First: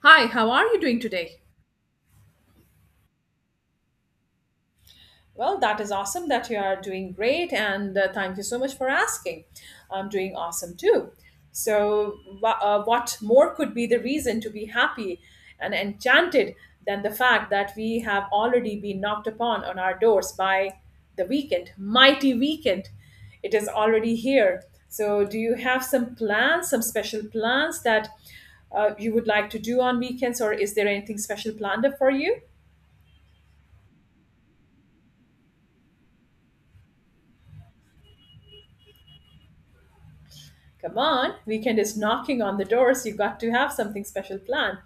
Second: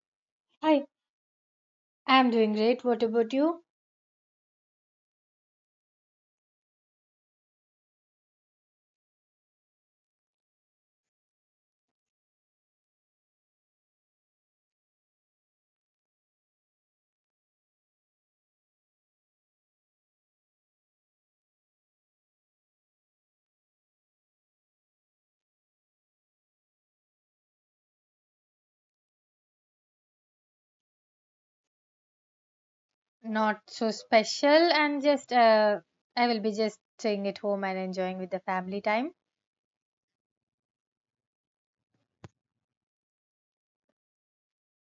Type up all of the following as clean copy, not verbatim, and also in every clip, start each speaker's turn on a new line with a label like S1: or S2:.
S1: Hi, how are you
S2: Hi,
S1: doing today?
S2: I'm doing great. What about you?
S1: Well, that is awesome that you are doing great, and thank you so much for asking. I'm doing awesome too. So, what more could be the reason to be happy and enchanted than the fact that we have already been knocked upon on our doors by the weekend, mighty weekend? It is already here. So, do you have some plans, some special plans that you would like to do on weekends, or is there anything special planned up for you?
S2: Not so special, and just I will be just staying at home and enjoying with the family time.
S1: Come on, weekend is knocking on the door, so you got to have something special planned.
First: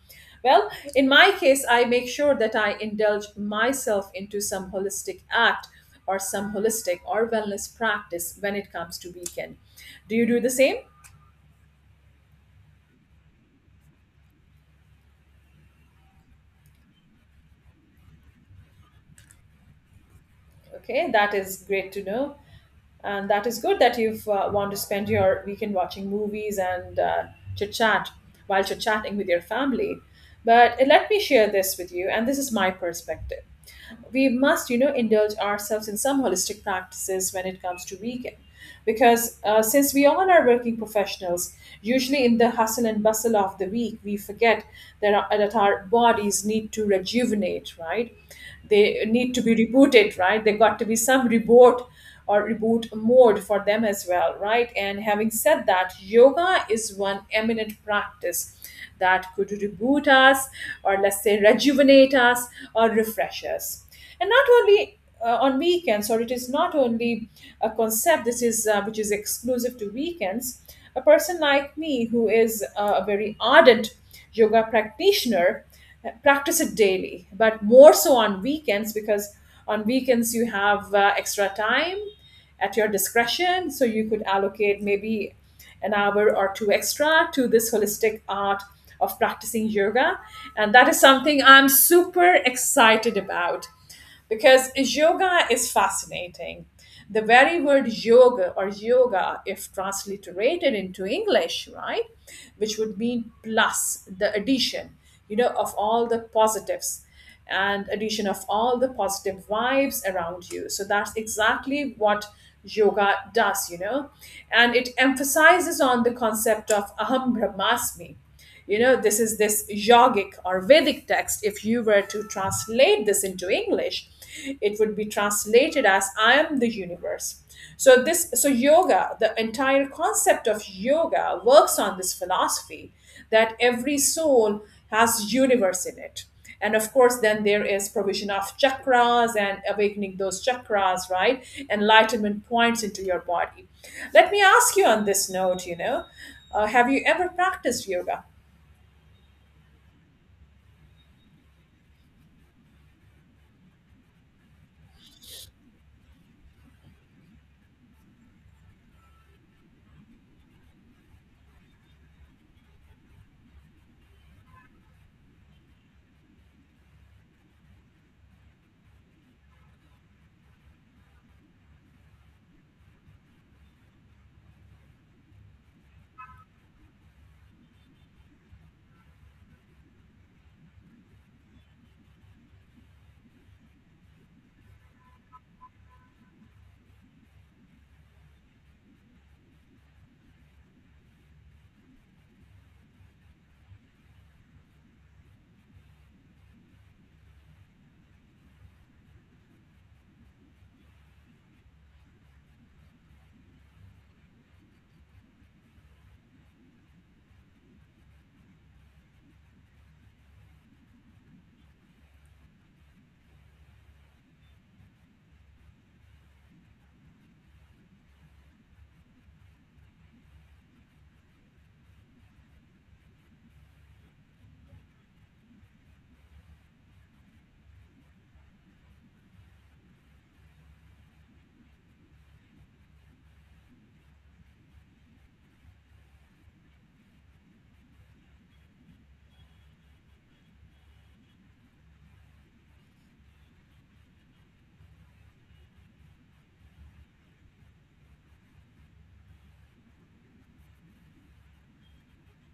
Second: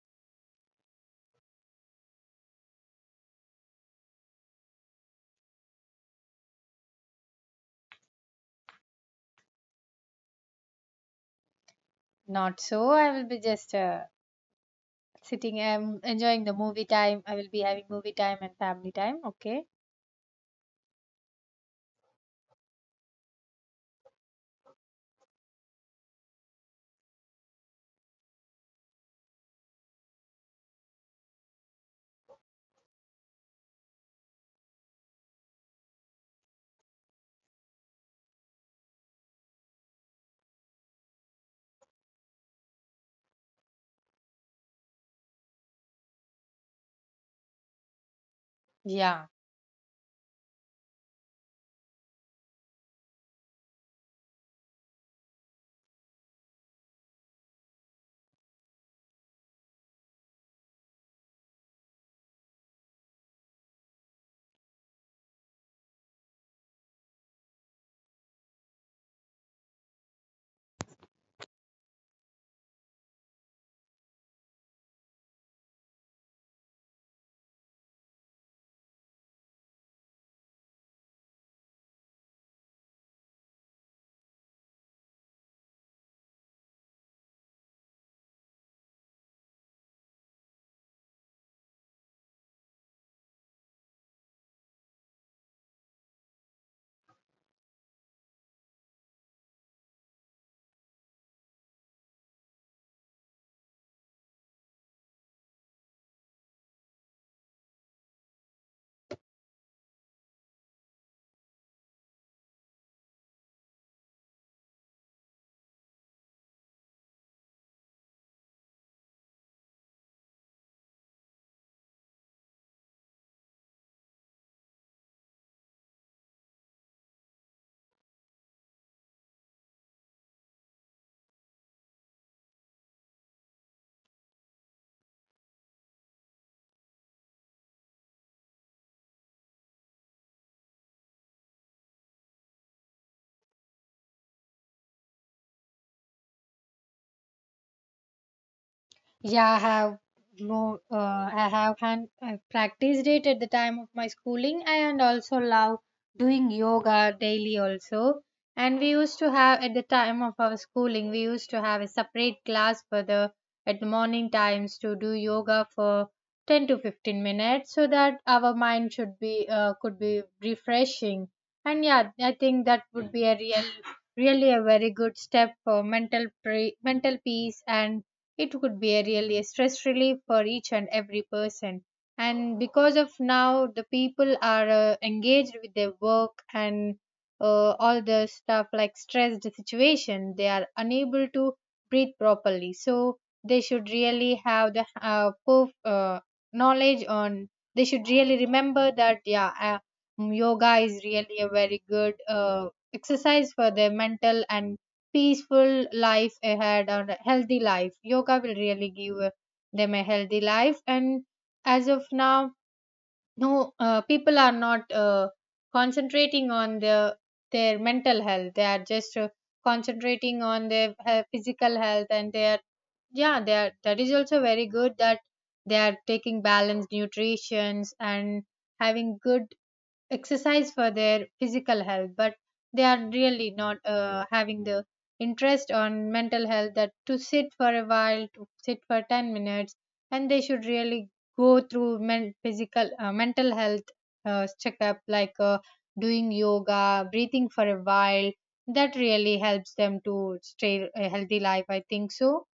S1: Well, in my case, I make sure that I indulge myself into some holistic act or some holistic or wellness practice when it comes to weekend. Do you do the same?
S2: Not so. I will be just sitting and enjoying the movie time. I will be having movie time and family time. Okay.
S1: Okay, that is great to know. And that is good that you want to spend your weekend watching movies and chit chat while chit chatting with your family. But let me share this with you, and this is my perspective. We must, you know, indulge ourselves in some holistic practices when it comes to vegan, because since we all are working professionals, usually in the hustle and bustle of the week, we forget that our bodies need to rejuvenate, right? They
S2: Yeah.
S1: need to be rebooted, right? They got to be some reboot or reboot mode for them as well, right? And having said that, yoga is one eminent practice that could reboot us, or let's say rejuvenate us, or refresh us. And not only on weekends, or it is not only a concept, this is which is exclusive to weekends. A person like me who is a very ardent yoga practitioner, practice it daily, but more so on weekends, because on weekends you have extra time at your discretion, so you could allocate maybe an hour or two extra to this holistic art of practicing yoga. And that is something I'm super excited about, because yoga is fascinating. The very word yoga, or yoga, if transliterated into English, right, which would mean plus, the addition, you know, of all the positives and addition of all the positive vibes around you. So that's exactly what yoga does, you know, and it emphasizes on the concept of aham brahmasmi. You know, this is this yogic or Vedic text. If you were to translate this into English, it would be translated as I am the universe. So this so yoga, the entire concept of yoga works on this philosophy that every soul has universe in it. And of course then there is provision of chakras and awakening those chakras, right? Enlightenment points into your body. Let me ask you on this note, you know, have you ever practiced yoga?
S2: Yeah, I have no, I have hand, I practiced it at the time of my schooling, and also love doing yoga daily also. And we used to have at the time of our schooling, we used to have a separate class for the at the morning times to do yoga for 10 to 15 minutes, so that our mind should be could be refreshing. And yeah, I think that would be really a very good step for mental pre mental peace, and it would be a really stress relief for each and every person. And because of now the people are engaged with their work, and all the stuff like stressed situation, they are unable to breathe properly. So they should really have the knowledge on, they should really remember that yoga is really a very good exercise for their mental and peaceful life ahead and a healthy life. Yoga will really give them a healthy life. And as of now, no people are not concentrating on their mental health. They are just concentrating on their physical health, and they are yeah, they are. That is also very good that they are taking balanced nutritions and having good exercise for their physical health, but they are really not having the interest on mental health, that to sit for a while, to sit for 10 minutes. And they should really go through men- physical mental health checkup like doing yoga breathing for a while. That really helps them to stay a healthy life, I think so.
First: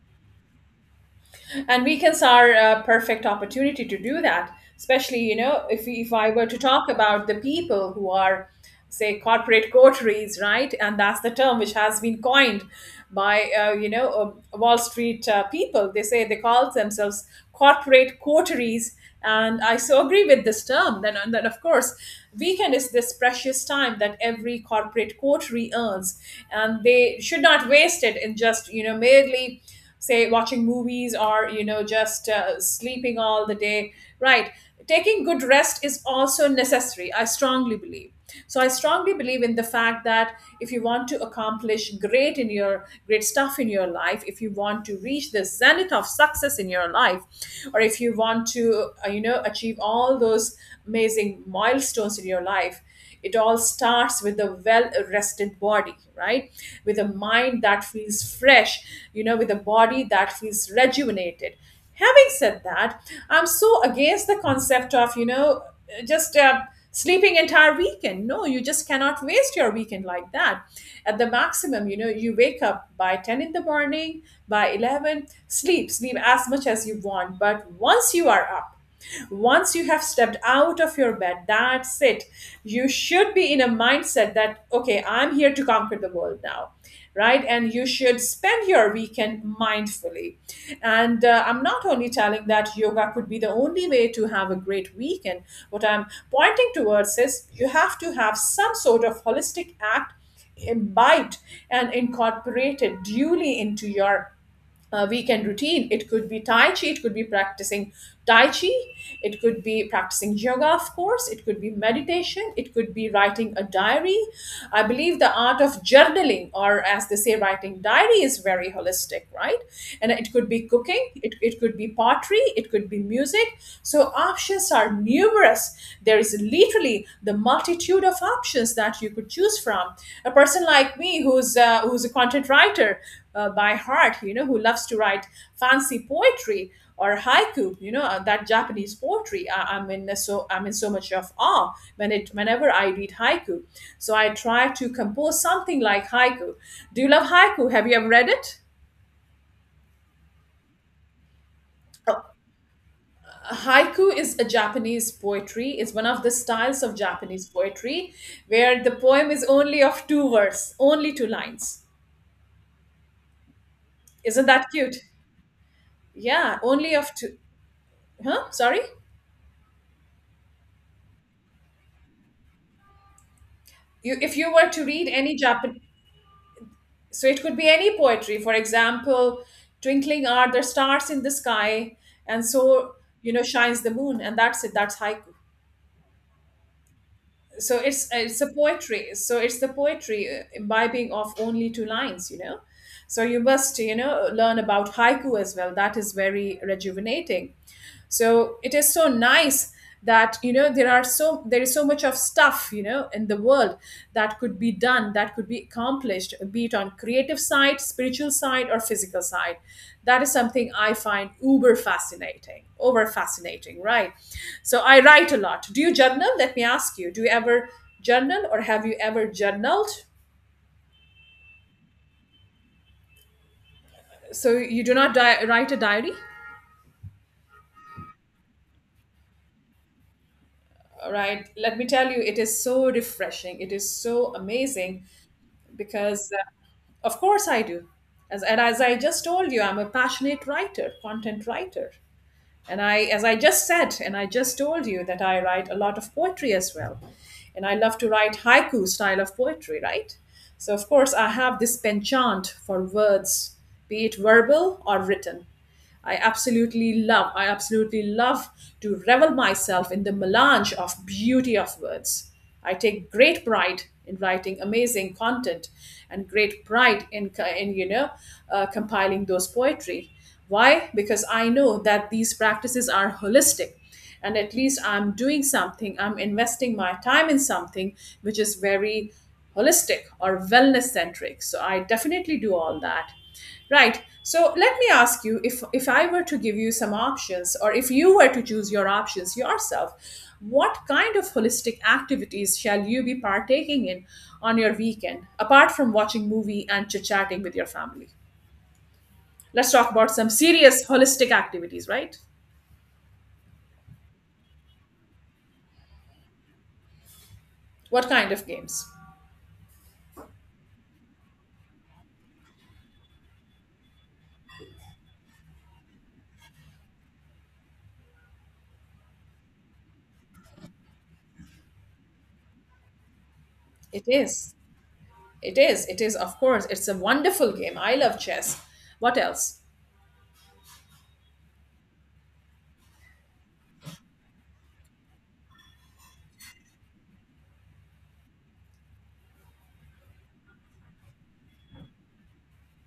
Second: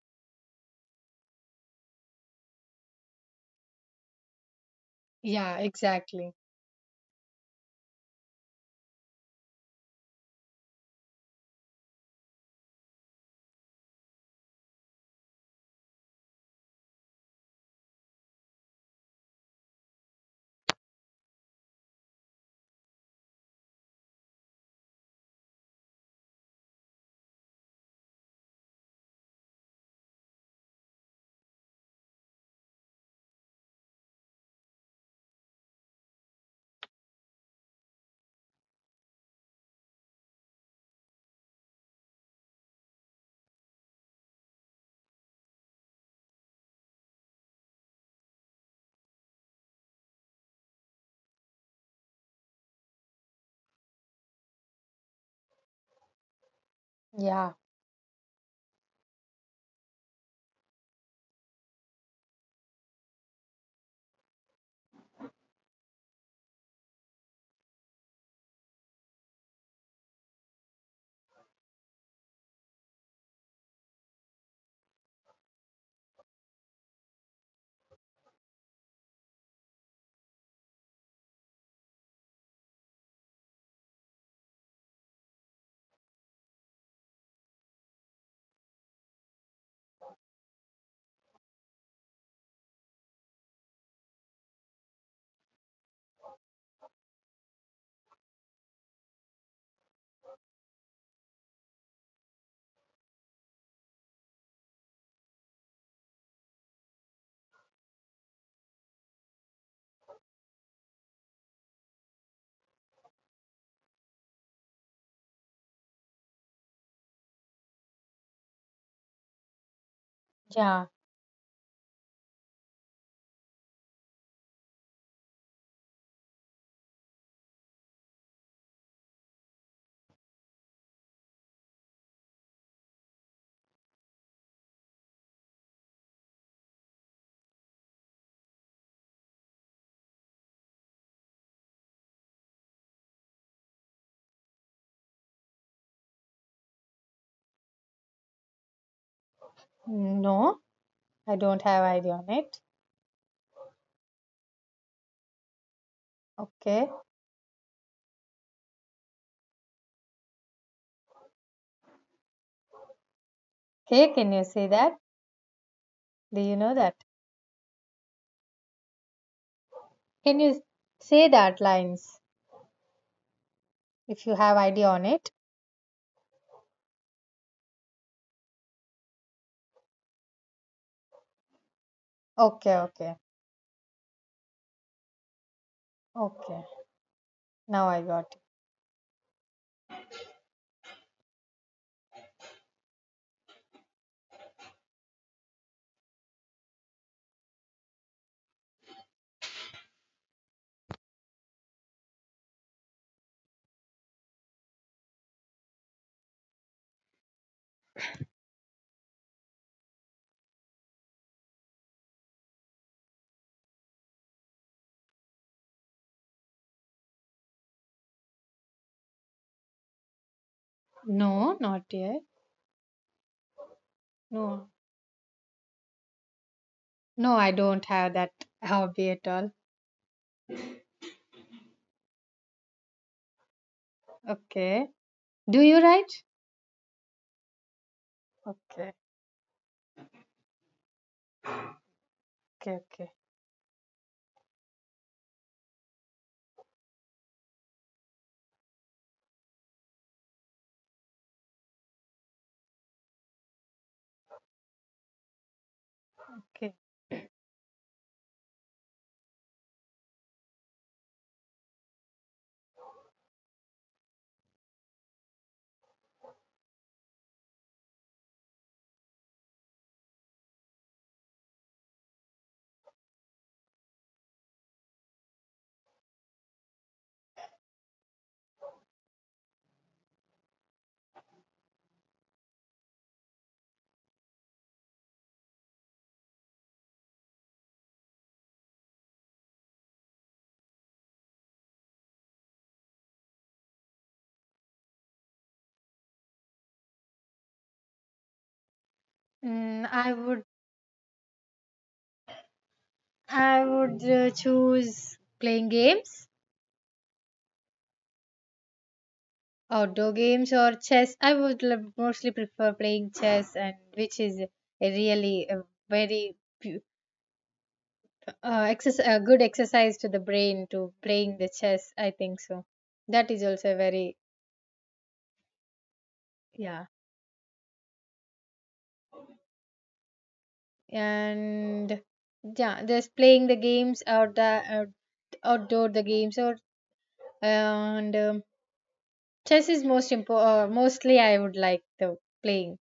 S1: And weekends are a perfect opportunity to do that, especially, you
S2: Yeah,
S1: know, if I
S2: exactly.
S1: were to talk about the people who are, say, corporate coteries, right? And that's the term which has been coined by, you know, wall street people. They say, they call themselves corporate coteries, and I so agree with this term. Then, and then of course, weekend is this precious time that every corporate coterie earns, and they should not waste it in just, you know, merely, say, watching movies, or you know, just sleeping all the day, right? Taking good rest is also necessary, I strongly believe. So I strongly believe in the fact that if you want to accomplish great in your, great stuff in your life, if you want to reach the zenith of success in your life, or if you want to you know, achieve all those amazing milestones in your life, it all starts with a well rested body, right? With a
S2: Yeah,
S1: mind that feels fresh, you know, with a body that feels rejuvenated. Having said that, I'm so against the concept of, you know, just sleeping entire weekend. No, you just cannot waste your weekend like that. At the maximum, you know, you wake up by 10 in the morning, by 11, sleep, sleep as much as you want. But once you are up, once you have stepped out of your bed, that's it. You should be in a mindset that, okay, I'm here to conquer the world now. Right, and you should spend your weekend mindfully. And I'm not only telling that yoga could be the only way to have a great weekend. What I'm pointing towards is you have to have some sort of holistic act imbibed and incorporated duly into your weekend routine. It could be Tai Chi, it could be practicing Tai Chi, it could be practicing yoga, of course, it could be meditation, it could be writing a diary. I believe the art of journaling, or as they say, writing diary, is very holistic, right? And it could be
S2: yeah.
S1: cooking, it could be pottery, it could be music. So options are numerous. There is literally the multitude of options that you could choose from. A person like me, who's a content writer by heart, you know, who loves to write fancy poetry or haiku, you know, that Japanese poetry. I'm in so much of awe when it whenever I read haiku. So I try to compose something like haiku. Do you love haiku? Have you ever read it?
S2: No, I don't have idea on it.
S1: Haiku is a Japanese poetry, is one of the styles
S2: Okay,
S1: of Japanese poetry, where the poem is only of two words, only two lines.
S2: okay. Can you
S1: Isn't
S2: say
S1: that cute?
S2: that? Do you
S1: Yeah,
S2: know
S1: only
S2: that?
S1: of two. Huh? Sorry.
S2: Can you say that lines
S1: You,
S2: if you
S1: if you
S2: have
S1: were to
S2: idea on
S1: read
S2: it?
S1: any Japanese, so it could be any poetry. For example, twinkling are the stars in the sky, and
S2: Okay,
S1: so,
S2: okay,
S1: you know, shines the moon. And that's it, that's haiku.
S2: okay.
S1: So
S2: Now I got it.
S1: it's a poetry. So it's the poetry imbibing of only two lines, you know. So you must, you know, learn about haiku as well. That is very rejuvenating. So it is so nice that, you know, there is so much of stuff, you know, in the world that could be done, that could be accomplished, be it on creative side, spiritual side, or physical side. That is something I find uber fascinating, right? So I write a lot. Do you journal? Let me ask you, do you ever journal, or have you ever journaled?
S2: No, not yet.
S1: So
S2: No,
S1: you do not write a diary?
S2: no, I don't have that hobby at all.
S1: All right, let me tell you, it is so refreshing, it is so
S2: Okay.
S1: amazing.
S2: Do you write?
S1: Because of course I do. And as
S2: Okay,
S1: I just told you, I'm a passionate writer, content writer.
S2: okay,
S1: And I,
S2: okay,
S1: as I just said, and I just told you, that I write a lot of poetry as well. And I love to write haiku style of poetry, right? So, of course, I have this penchant for words, be it verbal or written. I
S2: okay.
S1: absolutely love, I absolutely love to revel myself in the melange of beauty of words. I take great pride in writing amazing content and great pride in, you know, compiling those poetry. Why? Because I know that these practices are holistic, and at least I'm doing something, I'm investing my time in something which is very holistic or wellness centric. So I definitely do all that. Right. So let me ask you, if I were to give you some options, or if you were to choose your options yourself, what kind of holistic activities shall you be partaking in on your weekend, apart from watching movie and chit-chatting with your family? Let's
S2: Mm,
S1: talk about some serious holistic activities, right?
S2: I would choose playing games,
S1: What kind of games?
S2: outdoor games or chess. I would mostly prefer playing chess, and which is a really a very pu- exercise, good exercise to the brain to playing the chess, I think so. That is also
S1: It
S2: very
S1: is. It is. It is, of course.
S2: yeah.
S1: It's a wonderful game. I love chess. What else?
S2: And yeah, just playing the games out, outdoor the games or and chess is mostly I would like the playing.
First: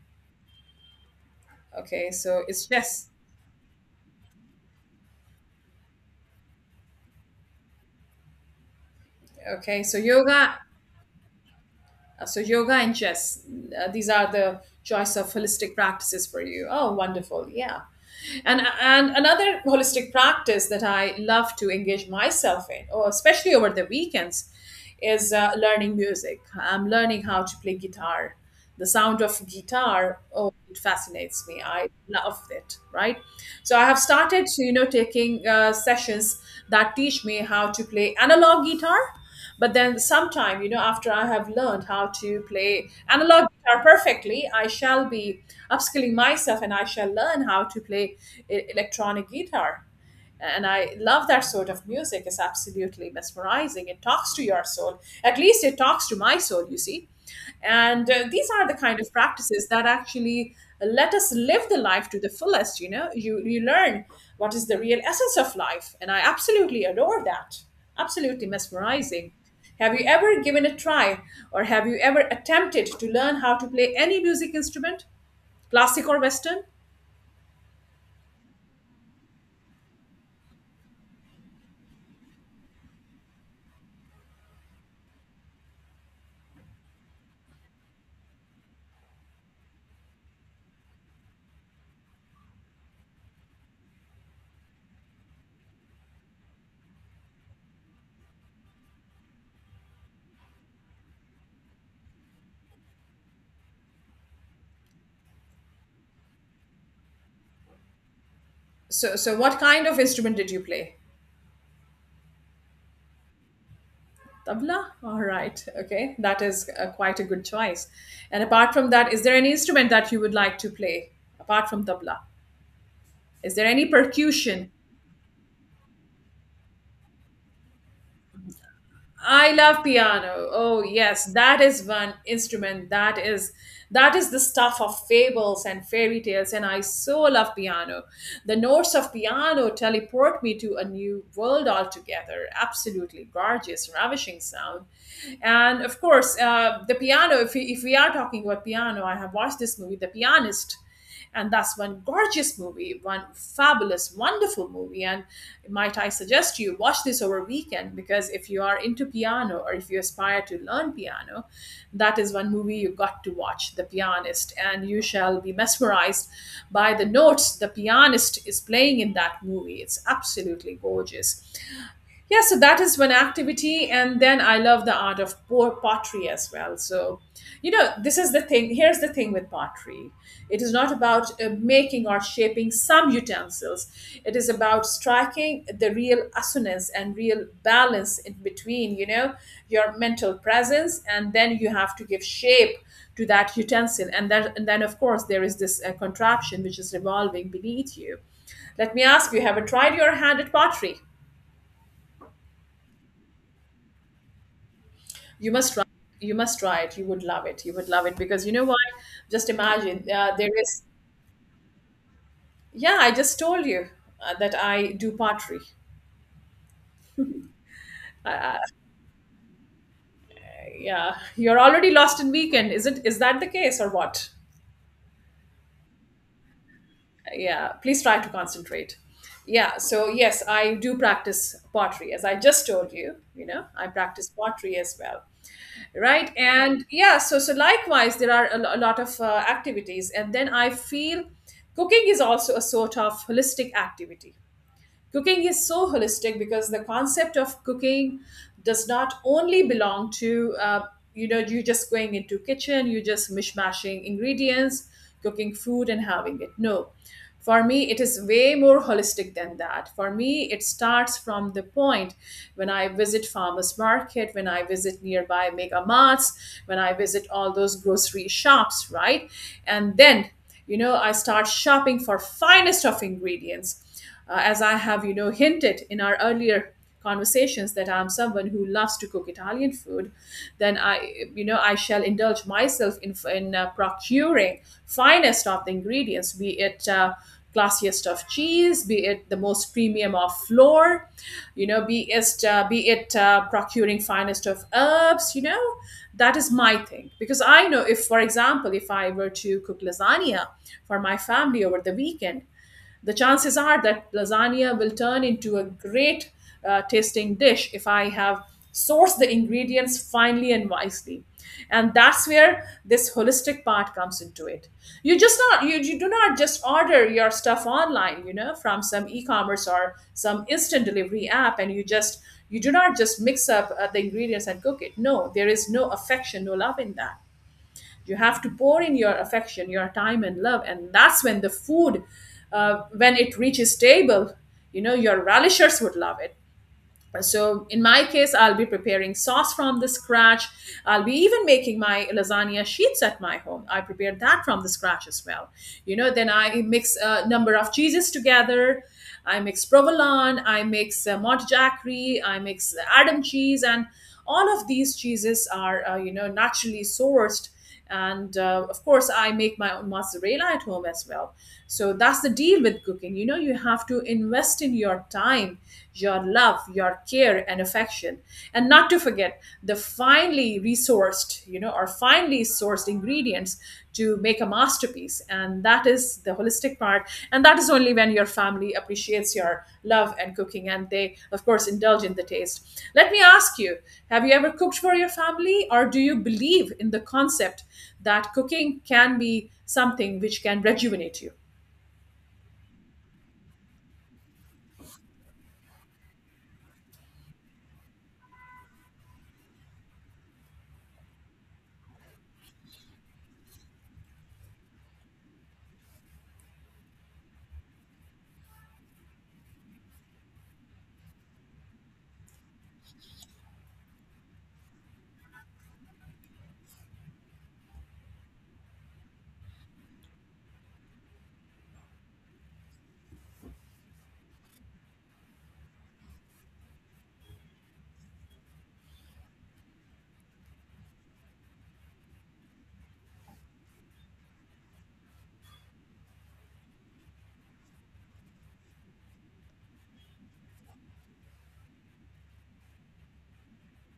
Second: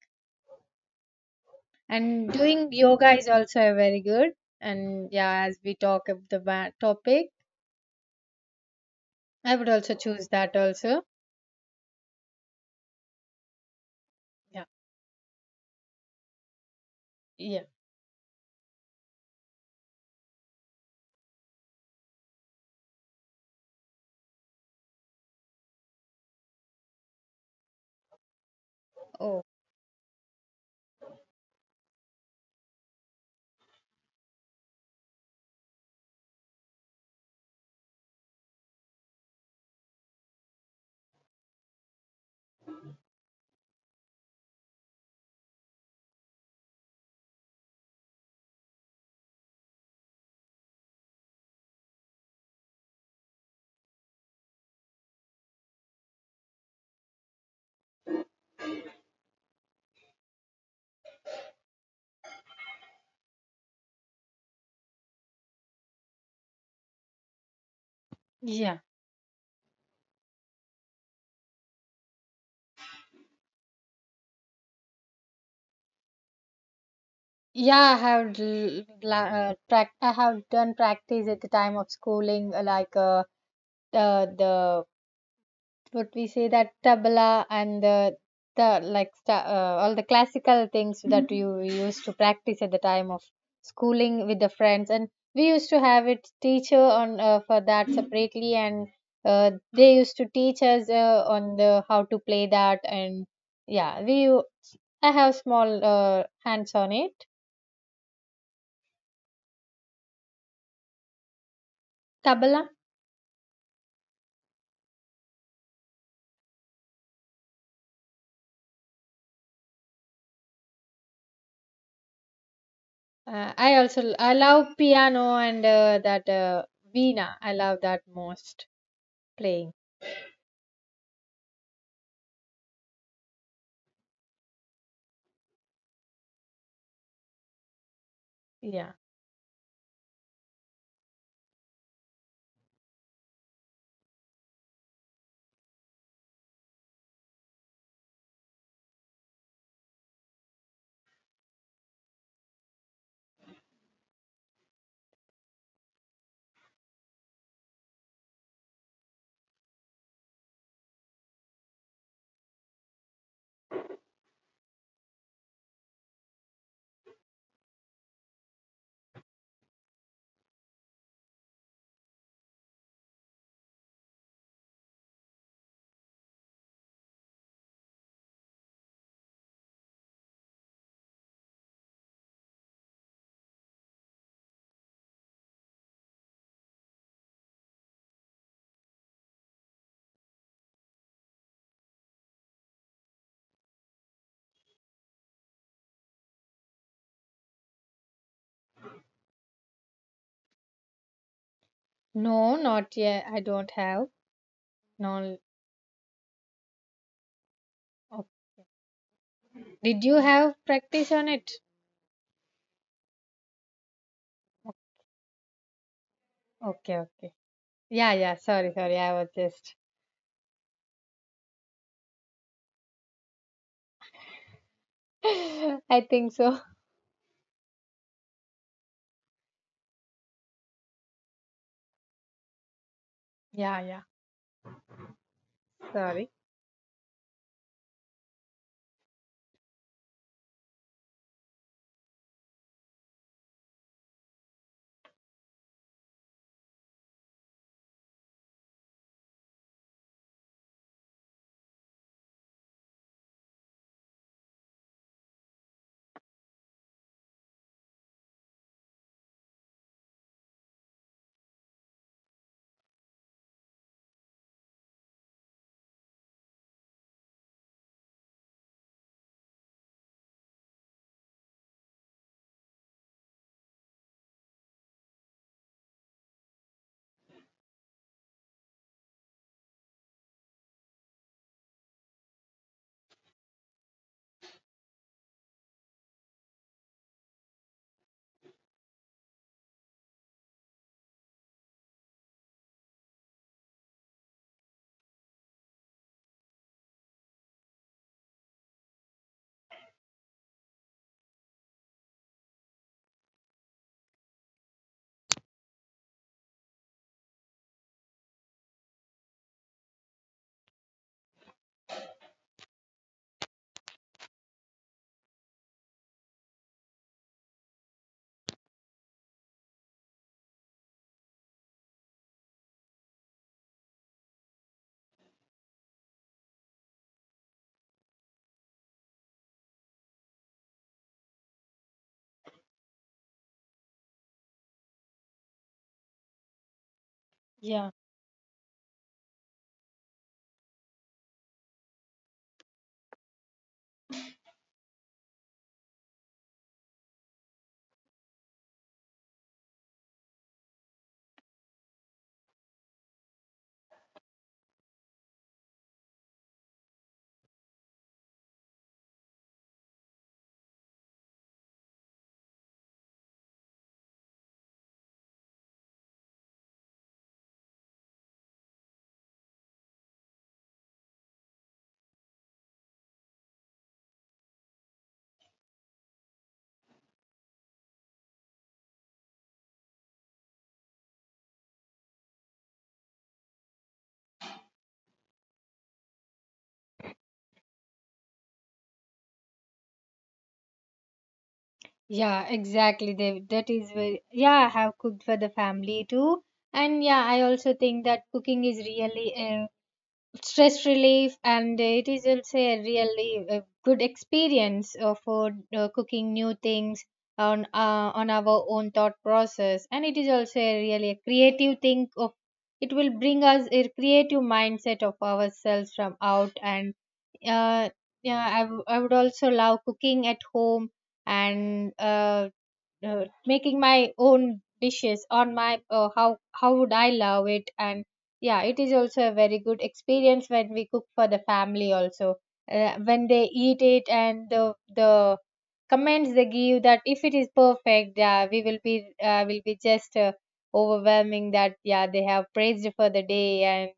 S1: Okay,
S2: And
S1: so it's
S2: doing
S1: chess.
S2: yoga is also a very good. And yeah, as we talk of the topic, I would
S1: Okay,
S2: also
S1: so
S2: choose that
S1: yoga.
S2: also.
S1: So yoga and chess, these are the
S2: Yeah,
S1: choice of holistic practices for you. Oh, wonderful.
S2: yeah.
S1: Yeah. And another holistic practice that I love to engage myself in, or especially over the weekends, is learning music. I'm learning how to play guitar. The sound
S2: Oh,
S1: of guitar, oh, it fascinates me. I love it, right? So I have started, you know, taking sessions that teach me how to play analog guitar. But then sometime, you know, after I have learned how to play analog guitar perfectly, I shall be upskilling myself and I shall learn how to play electronic guitar. And I love that sort of music. It's absolutely mesmerizing. It talks to your soul, at least it talks to my soul, you see. And these are the kind of practices that actually let us live the life to the fullest. You know, you learn what is the real essence of life, and I absolutely adore that. Absolutely
S2: yeah.
S1: mesmerizing. Have you ever given a try, or have you ever attempted to learn how to play any music instrument, classic or western?
S2: I have done practice at the time of schooling, like the what we say that tabla and the all the classical things that you used to practice at the time of schooling with the friends. And we used to have it teacher on for that separately, and they used to teach us on the how to play that. And yeah, we I have small hands on it.
S1: So what kind of instrument did you play?
S2: Tabla.
S1: Tabla? All right. Okay. That is quite a good choice. And apart from that, is there any instrument that you would like to play apart from tabla? Is there
S2: I
S1: any
S2: also I
S1: percussion?
S2: love piano and that veena. I love that most
S1: I
S2: playing.
S1: love piano. Oh yes, that is one instrument that is the stuff of fables and fairy tales, and I so love piano. The
S2: Yeah.
S1: notes of piano teleport me to a new world altogether. Absolutely gorgeous, ravishing sound. And of course, the piano, if we are talking about piano, I have watched this movie The Pianist, and that's one gorgeous movie, one fabulous wonderful movie. And might I suggest you watch this over weekend, because if you are into piano or if you aspire to learn piano, that is one movie you got to watch, The Pianist, and you shall be mesmerized by the notes the pianist is playing in that movie. It's absolutely gorgeous. Yeah, so that is one activity. And then I love the art of pottery as well. So, you know, this is the thing. Here's the thing with pottery: it is not about making or shaping some utensils, it is about striking the real assonance and real balance in between, you know, your mental presence, and then you have to give shape to that utensil. And that, and then of course there is this contraption which is revolving beneath you. Let me ask you, have you tried your hand at pottery?
S2: No, not yet, I don't have. No.
S1: You must try. You must try it, you would love it, you would love it,
S2: Okay.
S1: because you know what, just
S2: Did
S1: imagine,
S2: you
S1: there
S2: have
S1: is.
S2: practice on it?
S1: Yeah, I just told you that I do pottery.
S2: Okay, okay. Ok. Yeah, yeah. Sorry, sorry. I was just.
S1: Yeah, you're already lost in weekend, is it, is that the case or what?
S2: I think so.
S1: Yeah, please try to concentrate. Yeah, so yes, I do practice pottery, as I just told you, you know,
S2: Yeah,
S1: I
S2: yeah.
S1: practice pottery as well,
S2: Sorry.
S1: right? And yeah, so likewise there are a lot of activities. And then I feel cooking is also a sort of holistic activity. Cooking is so holistic because the concept of cooking does not only belong to you know, you just going into kitchen, you just mishmashing ingredients, cooking food and having it. No, for me it is way more holistic than that. For me it starts from the point when I visit farmers market, when I visit nearby mega marts, when I visit all those grocery shops, right? And then, you know, I start shopping for finest of ingredients, as I have, you know, hinted in our earlier conversations that I'm someone who loves to cook Italian food. Then I, you know, I shall indulge myself in, procuring finest of the ingredients, be it classiest of cheese, be it the most premium of flour, you know, be it procuring finest of herbs, you know, that is my thing. Because I know if, for example, if I were to cook lasagna for my family over the weekend, the chances are that lasagna will turn into a great tasting dish if I have sourced the ingredients finely and wisely. And that's where this holistic part comes into it. You do not just order your stuff online, you know, from some e-commerce or some instant delivery app, and you just you do not just mix up the ingredients and cook it. No, there is no affection, no love in that. You have to pour in your affection, your time and love, and that's when the food, when it reaches table, you know, your relishers would love it. So in
S2: Yeah.
S1: my case, I'll be preparing sauce from the scratch. I'll be even making my lasagna sheets at my home. I prepared that from the scratch as well, you know. Then I mix a number of cheeses together. I mix provolone, I mix montegiacri, I mix adam cheese, and all of these cheeses are you know, naturally sourced. And of course I make my own mozzarella at home as well. So that's the deal with cooking. You know, you have to invest in your time, your love, your care and affection, and not to forget the finely resourced, you know, or finely sourced ingredients to make a masterpiece. And that is the holistic part, and that is only when your family appreciates your love and cooking, and they of course indulge in the taste. Let me ask you, have you ever cooked for your family, or do you believe in the concept that cooking can be something which can rejuvenate you?
S2: Yeah, exactly. They, that is very. Yeah, I have cooked for the family too. And yeah, I also think that cooking is really a stress relief, and it is also a really a good experience for cooking new things on our own thought process. And it is also a really a creative thing of, it will bring us a creative mindset of ourselves from out. And uh, yeah, I, I would also love cooking at home, and making my own dishes on my how would I love it. And yeah, it is also a very good experience when we cook for the family also, when they eat it and the comments they give that if it is perfect, we will be just overwhelming that yeah, they have praised for the day. And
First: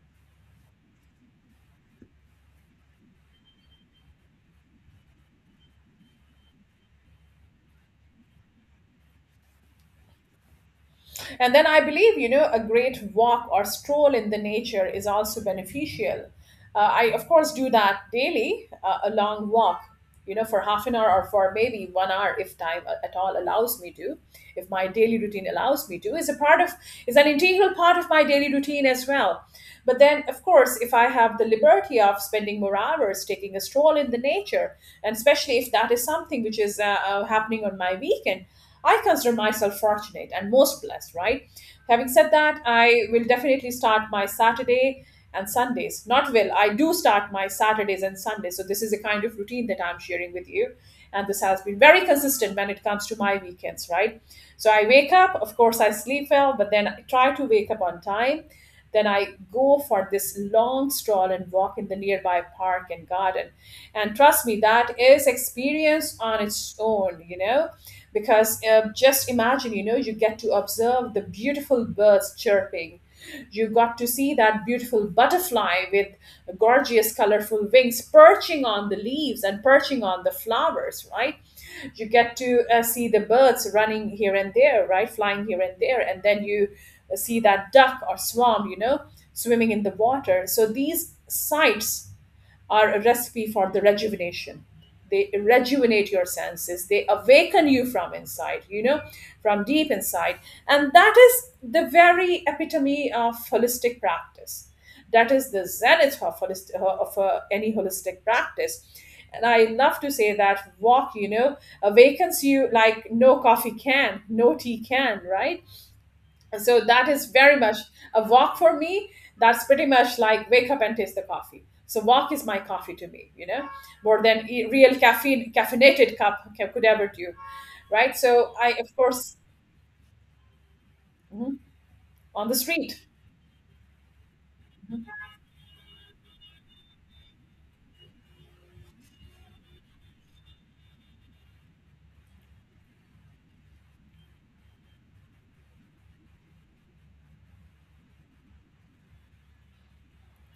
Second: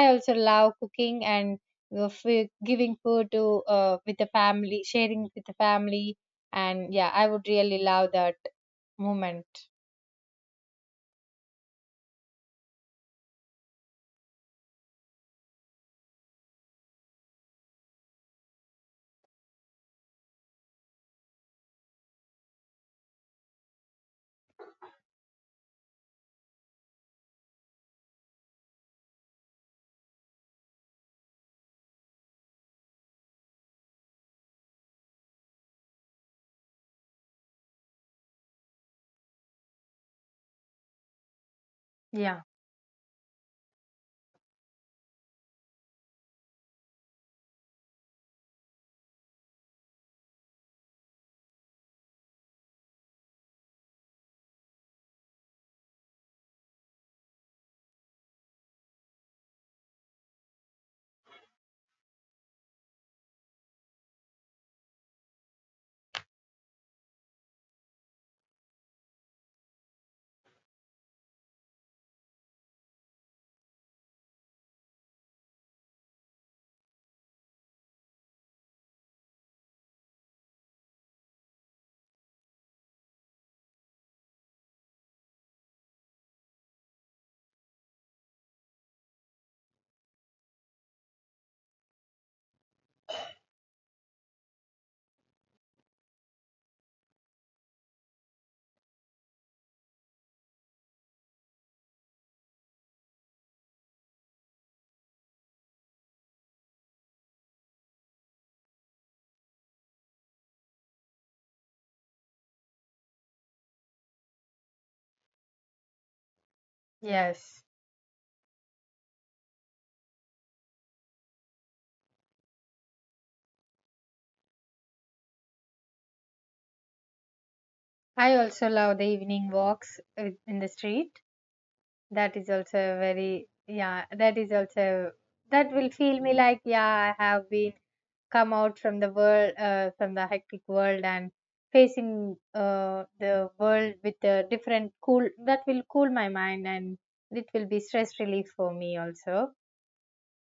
S2: I also love cooking, and giving food to with the family, sharing with the family. And yeah, I would really love that moment.
S1: And then I believe, you know, a great walk or stroll in the nature is also beneficial. I, of course, do that daily, a long walk, you know, for half an hour or for maybe 1 hour if at all allows me to, if my daily routine allows me to, is a part of, is an integral part of my daily routine as well. But then, of course, if I have the liberty of spending more hours taking a stroll in the nature, and especially if that is something which is happening on my weekend, I consider myself fortunate and most blessed, right? Having said
S2: Yeah,
S1: that, I will definitely start my Saturday and Sundays. Not will, I do start my Saturdays and Sundays. So, this is a kind of routine that I'm sharing with you. And this has been very consistent when it comes to my weekends, right? So, I wake up, of course, I sleep well, but then I try to wake up on time. Then I go for this long stroll and walk in the nearby park and garden. And trust me, that is experience on its own. You know, because just imagine, you know, you get to observe the beautiful birds chirping, you got to see that beautiful butterfly with gorgeous colorful wings perching on the leaves and perching on the flowers, right? You get to see the birds running here and there, right, flying here and there, and then you see that duck or swan, you know, swimming in the water. So these sights are a recipe for the rejuvenation. They rejuvenate your senses. They awaken you from inside, you know, from deep inside. And that is the very epitome of holistic practice. That is the zenith of, any holistic practice. And I love to say that walk, you know, awakens you like no coffee can, no tea can, right? So that is very
S2: yes.
S1: much a walk for me. That's pretty much like wake up and taste the coffee. So walk is my coffee to me, you know, more than real caffeine caffeinated cup could ever do, right?
S2: I
S1: So
S2: also
S1: I of
S2: love the
S1: course.
S2: evening walks in the street.
S1: Mhm.
S2: That
S1: On
S2: is
S1: the
S2: also a
S1: street.
S2: very, yeah, that is also, that will feel me like, yeah, I have been come out from the world, from the hectic world and facing uh, the world with a different cool, that will cool my mind. And it will be stress relief for me also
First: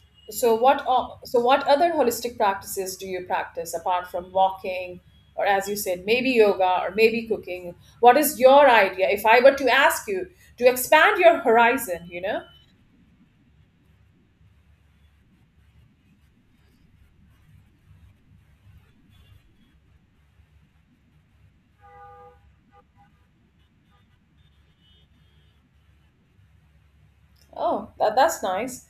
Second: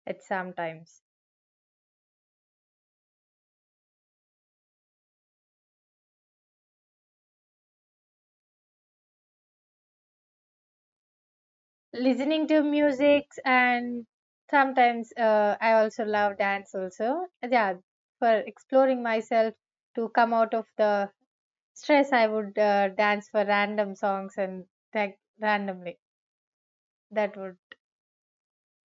S2: at some
S1: So what
S2: times.
S1: so what other holistic practices do you practice apart from walking, or as you said, maybe yoga or maybe cooking? What is your idea, if I were to ask you to expand your horizon, you know?
S2: Listening to music, and sometimes I also love dance also. Yeah, for exploring myself to come out of the stress, I would dance for random songs and like randomly, that would.
S1: Oh, that, that's nice.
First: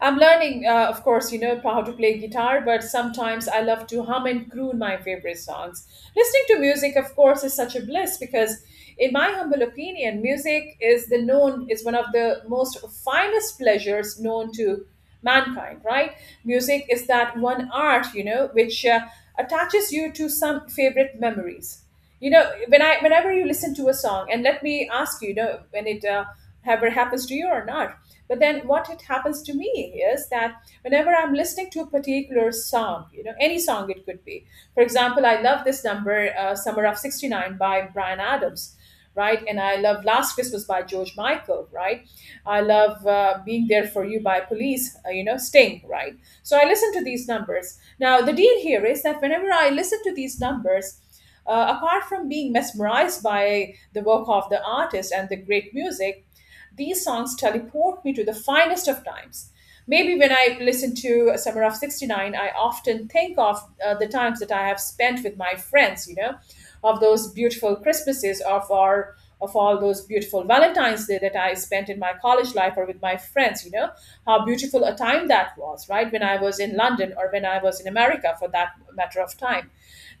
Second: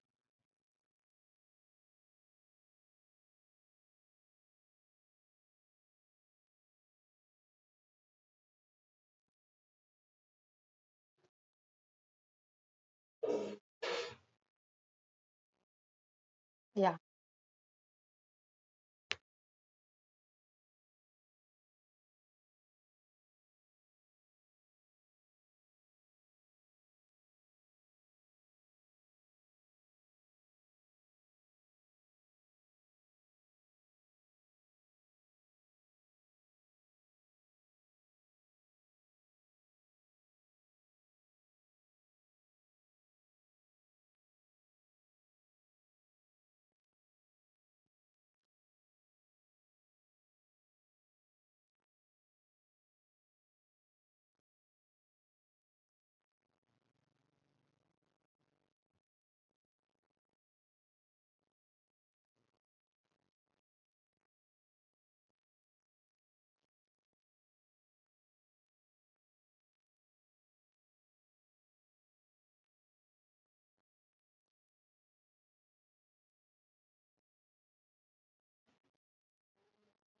S1: I'm learning, of course, you know, how to play guitar, but sometimes I love to hum and croon my favorite songs. Listening to music, of course, is such a bliss because, in my humble opinion, music is the known, is one of the most finest pleasures known to mankind, right? Music
S2: Yeah.
S1: is that one art, you know, which attaches you to some favorite memories. You know, whenever you listen to a song, and let me ask you, you know, when it ever happens to you or not, but then what it happens to me is that whenever I'm listening to a particular song, you know, any song, it could be, for example, I love this number, Summer of 69 by Brian Adams, right? And I love Last Christmas by George Michael, right? I love Being There For You by Police, you know, Sting, right? So I listen to these numbers. Now the deal here is that whenever I listen to these numbers, apart from being mesmerized by the work of the artist and the great music, these songs teleport me to the finest of times. Maybe when I listen to Summer of 69, I often think of the times that I have spent with my friends, you know, of those beautiful Christmases, of all those beautiful Valentine's Day that I spent in my college life or with my friends, you know, how beautiful a time that was, right? When I was in London or when I was in America for that matter of time.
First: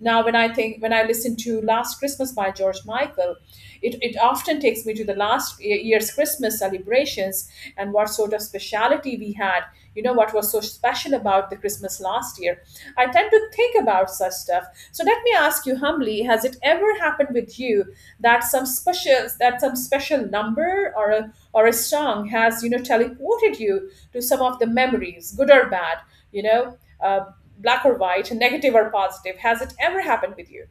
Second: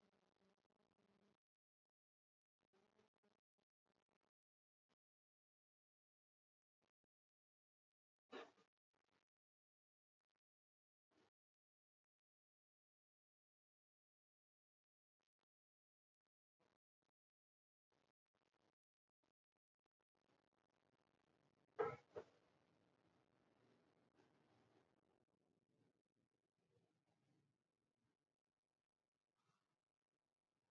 S1: Now, when I think, when I listen to Last Christmas by George Michael, it often takes me to the last year's Christmas celebrations and what sort of speciality we had, what was so special about the Christmas last year. I tend to think about such stuff. So let me ask you humbly, has it ever happened with you that some special number or a song has teleported you to some of the memories, good or bad, you know, uh, black or white, negative or positive. Has it ever happened with you?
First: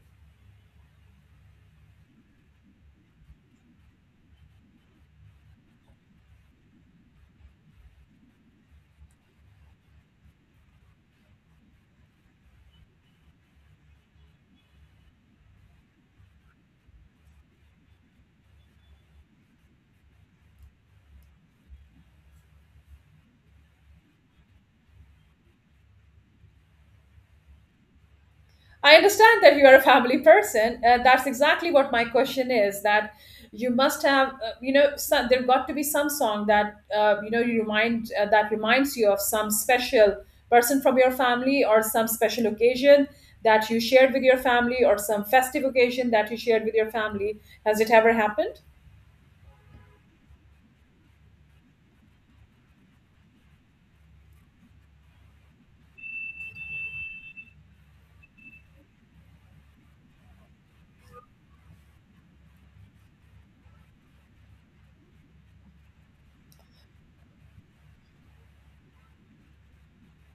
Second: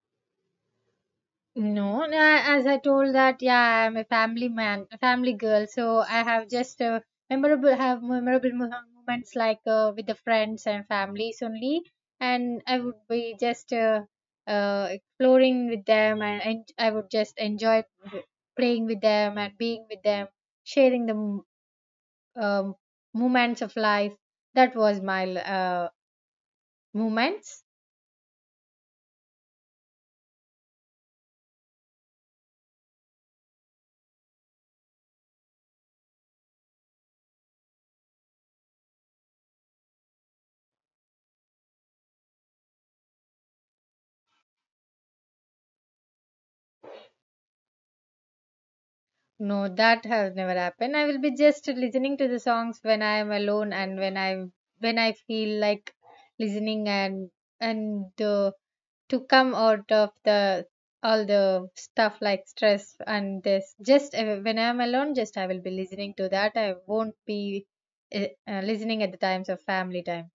S2: No, as I told that, yeah, I'm a family man, a family girl. So I have just memorable have memorable moments like with the friends and families only. And I would be just exploring with them. And I would just enjoy playing with them and being with them, sharing the um, moments of life. That was my moments.
S1: I understand that you are a family person. That's exactly what my question is. That you must have, there got to be some song that you know you remind that reminds you of some special person from your family or some special occasion that you shared with your family or some festive occasion that you shared with your family. Has it ever happened?
S2: No, that has never happened. I will be just listening to the songs when I am alone, and when I feel like listening. And and uh, to come out of the all the stuff like stress and this. Just when I am alone, just I will be listening to that. I won't be listening at the times of family time.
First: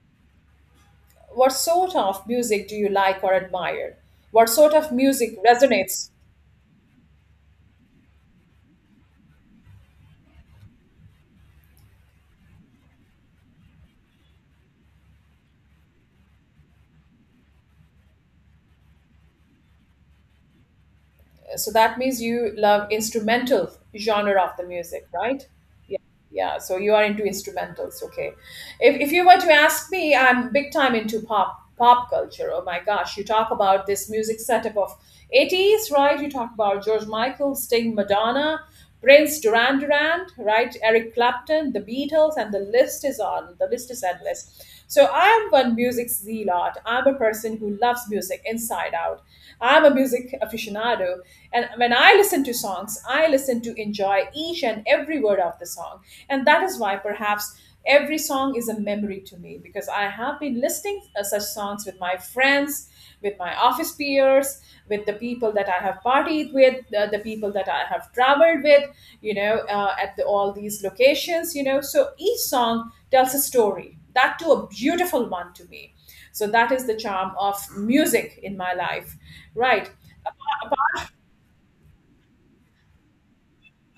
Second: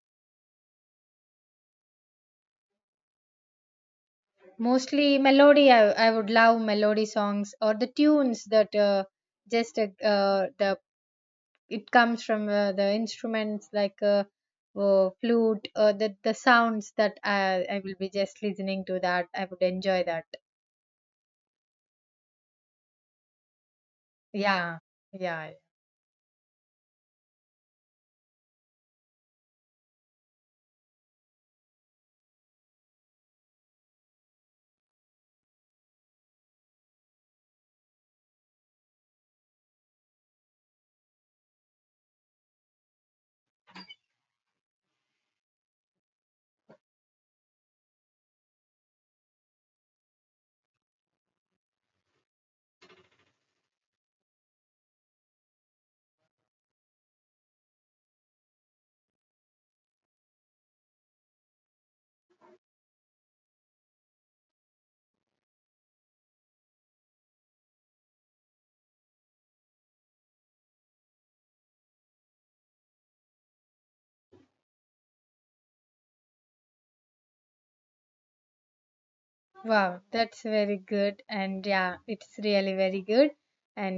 S1: What sort of music do you like or admire? What sort of
S2: Mostly
S1: music
S2: melody. I
S1: resonates?
S2: would love melody songs or the tunes that just the it comes from the instruments like flute, the sounds that I will be just listening to that, I would enjoy that.
S1: So that means you love instrumental genre of the
S2: Yeah,
S1: music, right?
S2: yeah.
S1: Yeah, yeah. So you are into instrumentals, okay. If you were to ask me, I'm big time into pop culture. Oh my gosh, you talk about this music setup of 80s, right? You talk about George Michael, Sting, Madonna, Prince, Duran Duran, right? Eric Clapton, the Beatles, and the list is endless. So I'm one music zealot, I'm a person who loves music inside out. I'm a music aficionado, and when I listen to songs, I listen to enjoy each and every word of the song. And that is why perhaps every song is a memory to me, because I have been listening such songs with my friends, with my office peers, with the people that I have partied with, the people that I have traveled with, you know, at all these locations, you know. So each song tells a story, that too, a beautiful one to me. So that is the charm of music in my life, right?
S2: Wow, that's very good. And yeah, it's really very good.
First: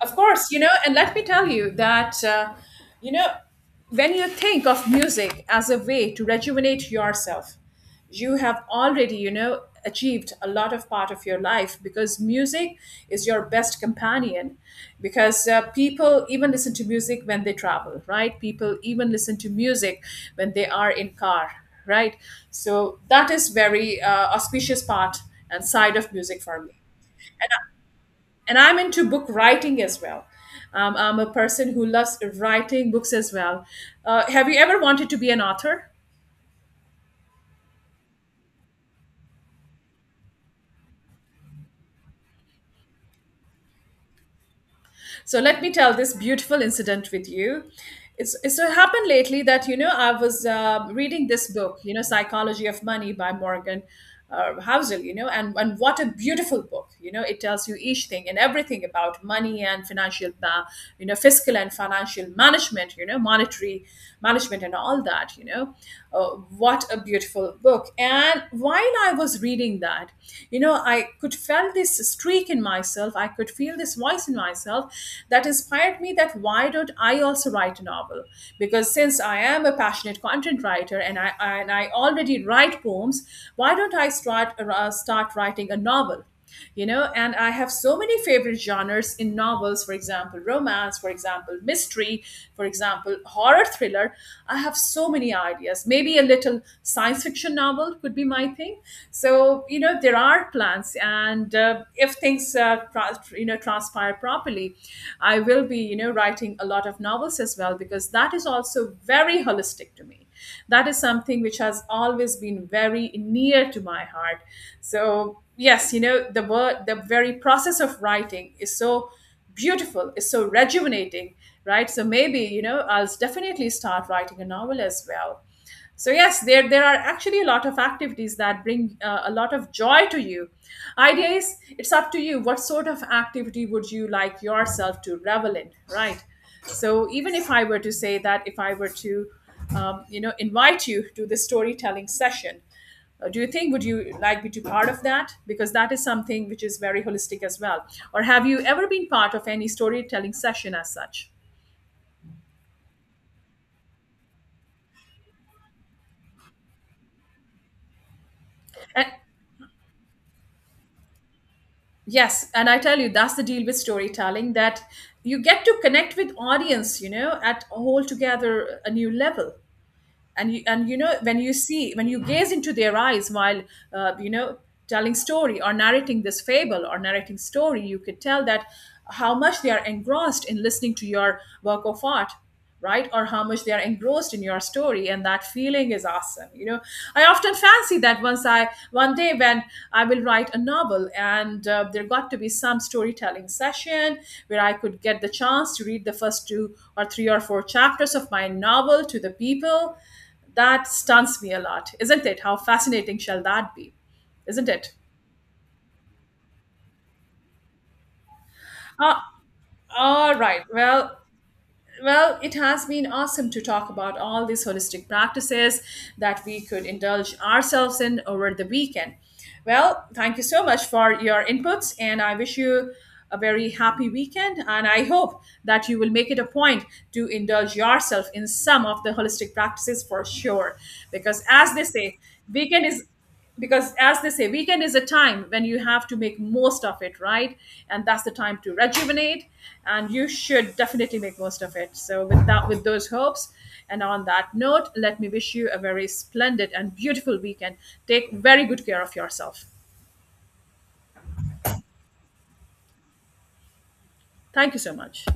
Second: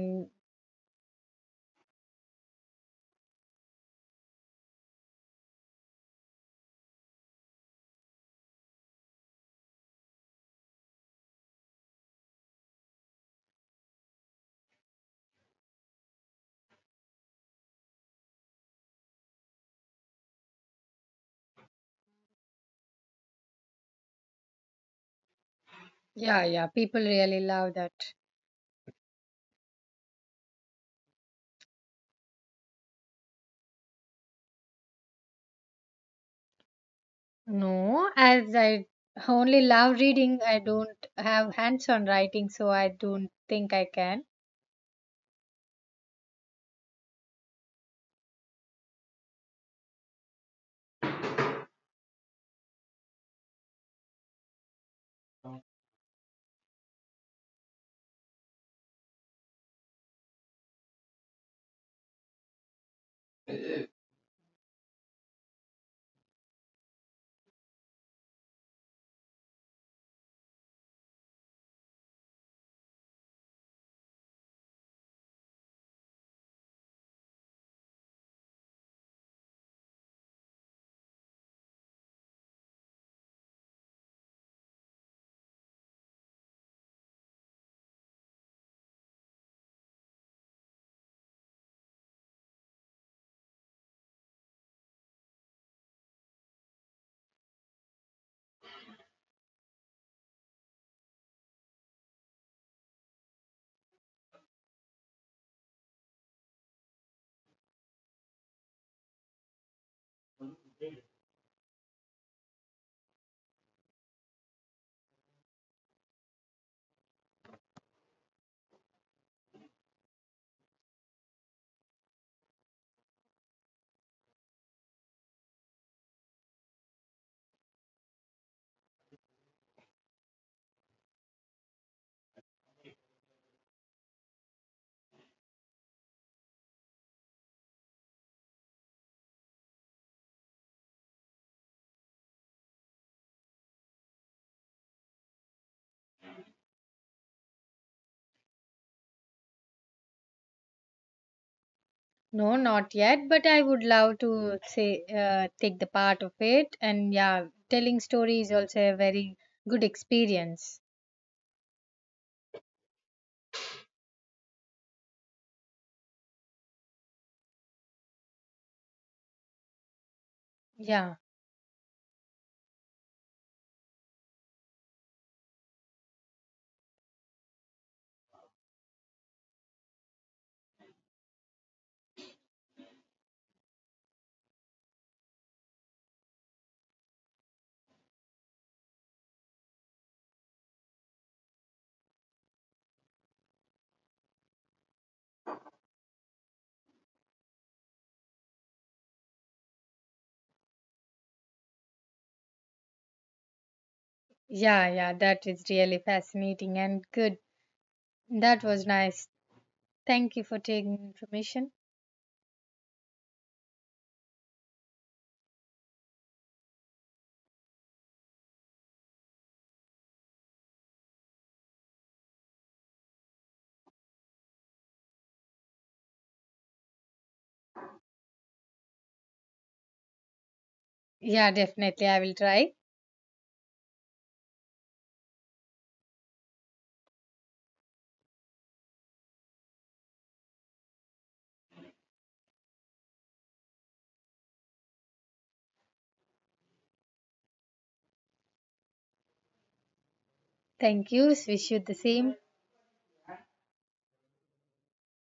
S1: Of course, you know, and let me tell you that, you know, when you think of music as a way to rejuvenate yourself, you have already, you know, achieved a lot of part of your life, because music is your best companion. Because people even listen to music when they travel, right? People even listen to music when they are in car, right? So that is very auspicious part and side of music
S2: yeah,
S1: for
S2: yeah,
S1: me.
S2: people really love that.
S1: And I'm into book writing as well. I'm a person who loves writing books as well. Have you ever wanted to be an author?
S2: No, as I only love reading, I don't have hands on writing, so I don't think I can.
S1: So let me tell this beautiful incident with you. It's so happened lately that you know I was reading this book, you know, Psychology of Money by Morgan Housel, you know, and what a beautiful book, you know. It tells you each thing and everything about money and financial, you know, fiscal and financial management, you know, monetary management and all that, you know. uh, what a beautiful book. And while I was reading that, you know, I could felt this streak in myself, I could feel this voice in myself that inspired me that why don't I also write a novel. Because since I am a passionate content writer, and I already write poems, why don't I start writing a novel, you know. And I have so many favorite genres in novels, for example romance, for example mystery, for example horror thriller. I have so many ideas, maybe a little science fiction novel could be my thing. So you know, there are plans, and if things you know transpire properly, I will be, you know, writing a lot of novels as well, because that is also very holistic to me. That is something which has always been very near to my heart. So, yes, you know, the word, the very process of writing is so beautiful, is so rejuvenating, right? So maybe, you know, I'll definitely start writing a novel as well. So yes, there are actually a lot of activities that bring a lot of joy to you. Idea is it's up to you. What sort of activity would you like yourself to revel in, right? So even if I were to say that, if I were to, you know, invite you to the storytelling session, do you think would you like me to part of that? Because that is something which is very holistic as well. Or have you ever been part of any storytelling session as such?
S2: No, not yet, but I would love to say take the part of it. And yeah, telling story is also a
S1: And
S2: very good experience.
S1: yes, and I tell you, that's the deal with storytelling, that you get to connect with audience, you know, at a whole together a new level. And you, and you
S2: Yeah,
S1: know, when you see, when you gaze into their eyes while uh, you know telling story or narrating this fable or narrating story, you could tell that how much they are engrossed in listening to your work of art, right? Or how much they are engrossed in your story, and that feeling is awesome, you know. I often fancy that once I one day when I will write a novel, and there got to be some storytelling session where I could get the chance to read the first two or three or four chapters of my novel to the people, that stuns me a lot, isn't it? How fascinating shall that be, isn't
S2: yeah,
S1: it?
S2: yeah. That is really fascinating and good. That was nice.
S1: Ah,
S2: Thank
S1: all
S2: you for
S1: right.
S2: taking
S1: Well,
S2: information.
S1: well, it has been awesome to talk about all these holistic practices that we could indulge ourselves in over the weekend. Well, thank you so much for your inputs, and I wish you a very happy weekend. And I hope that you will make it a point to indulge yourself in some of the holistic practices for sure, because
S2: Yeah,
S1: as they
S2: definitely,
S1: say,
S2: I will try.
S1: weekend is because as they say, weekend is a time when you have to make most of it, right? And that's the time to rejuvenate, and you should definitely make most of it. So with that, with those hopes, and on that note, let me wish you a very splendid and beautiful weekend. Take very good care of yourself.
S2: Thank you. Wish you the same.
S1: Thank you so much.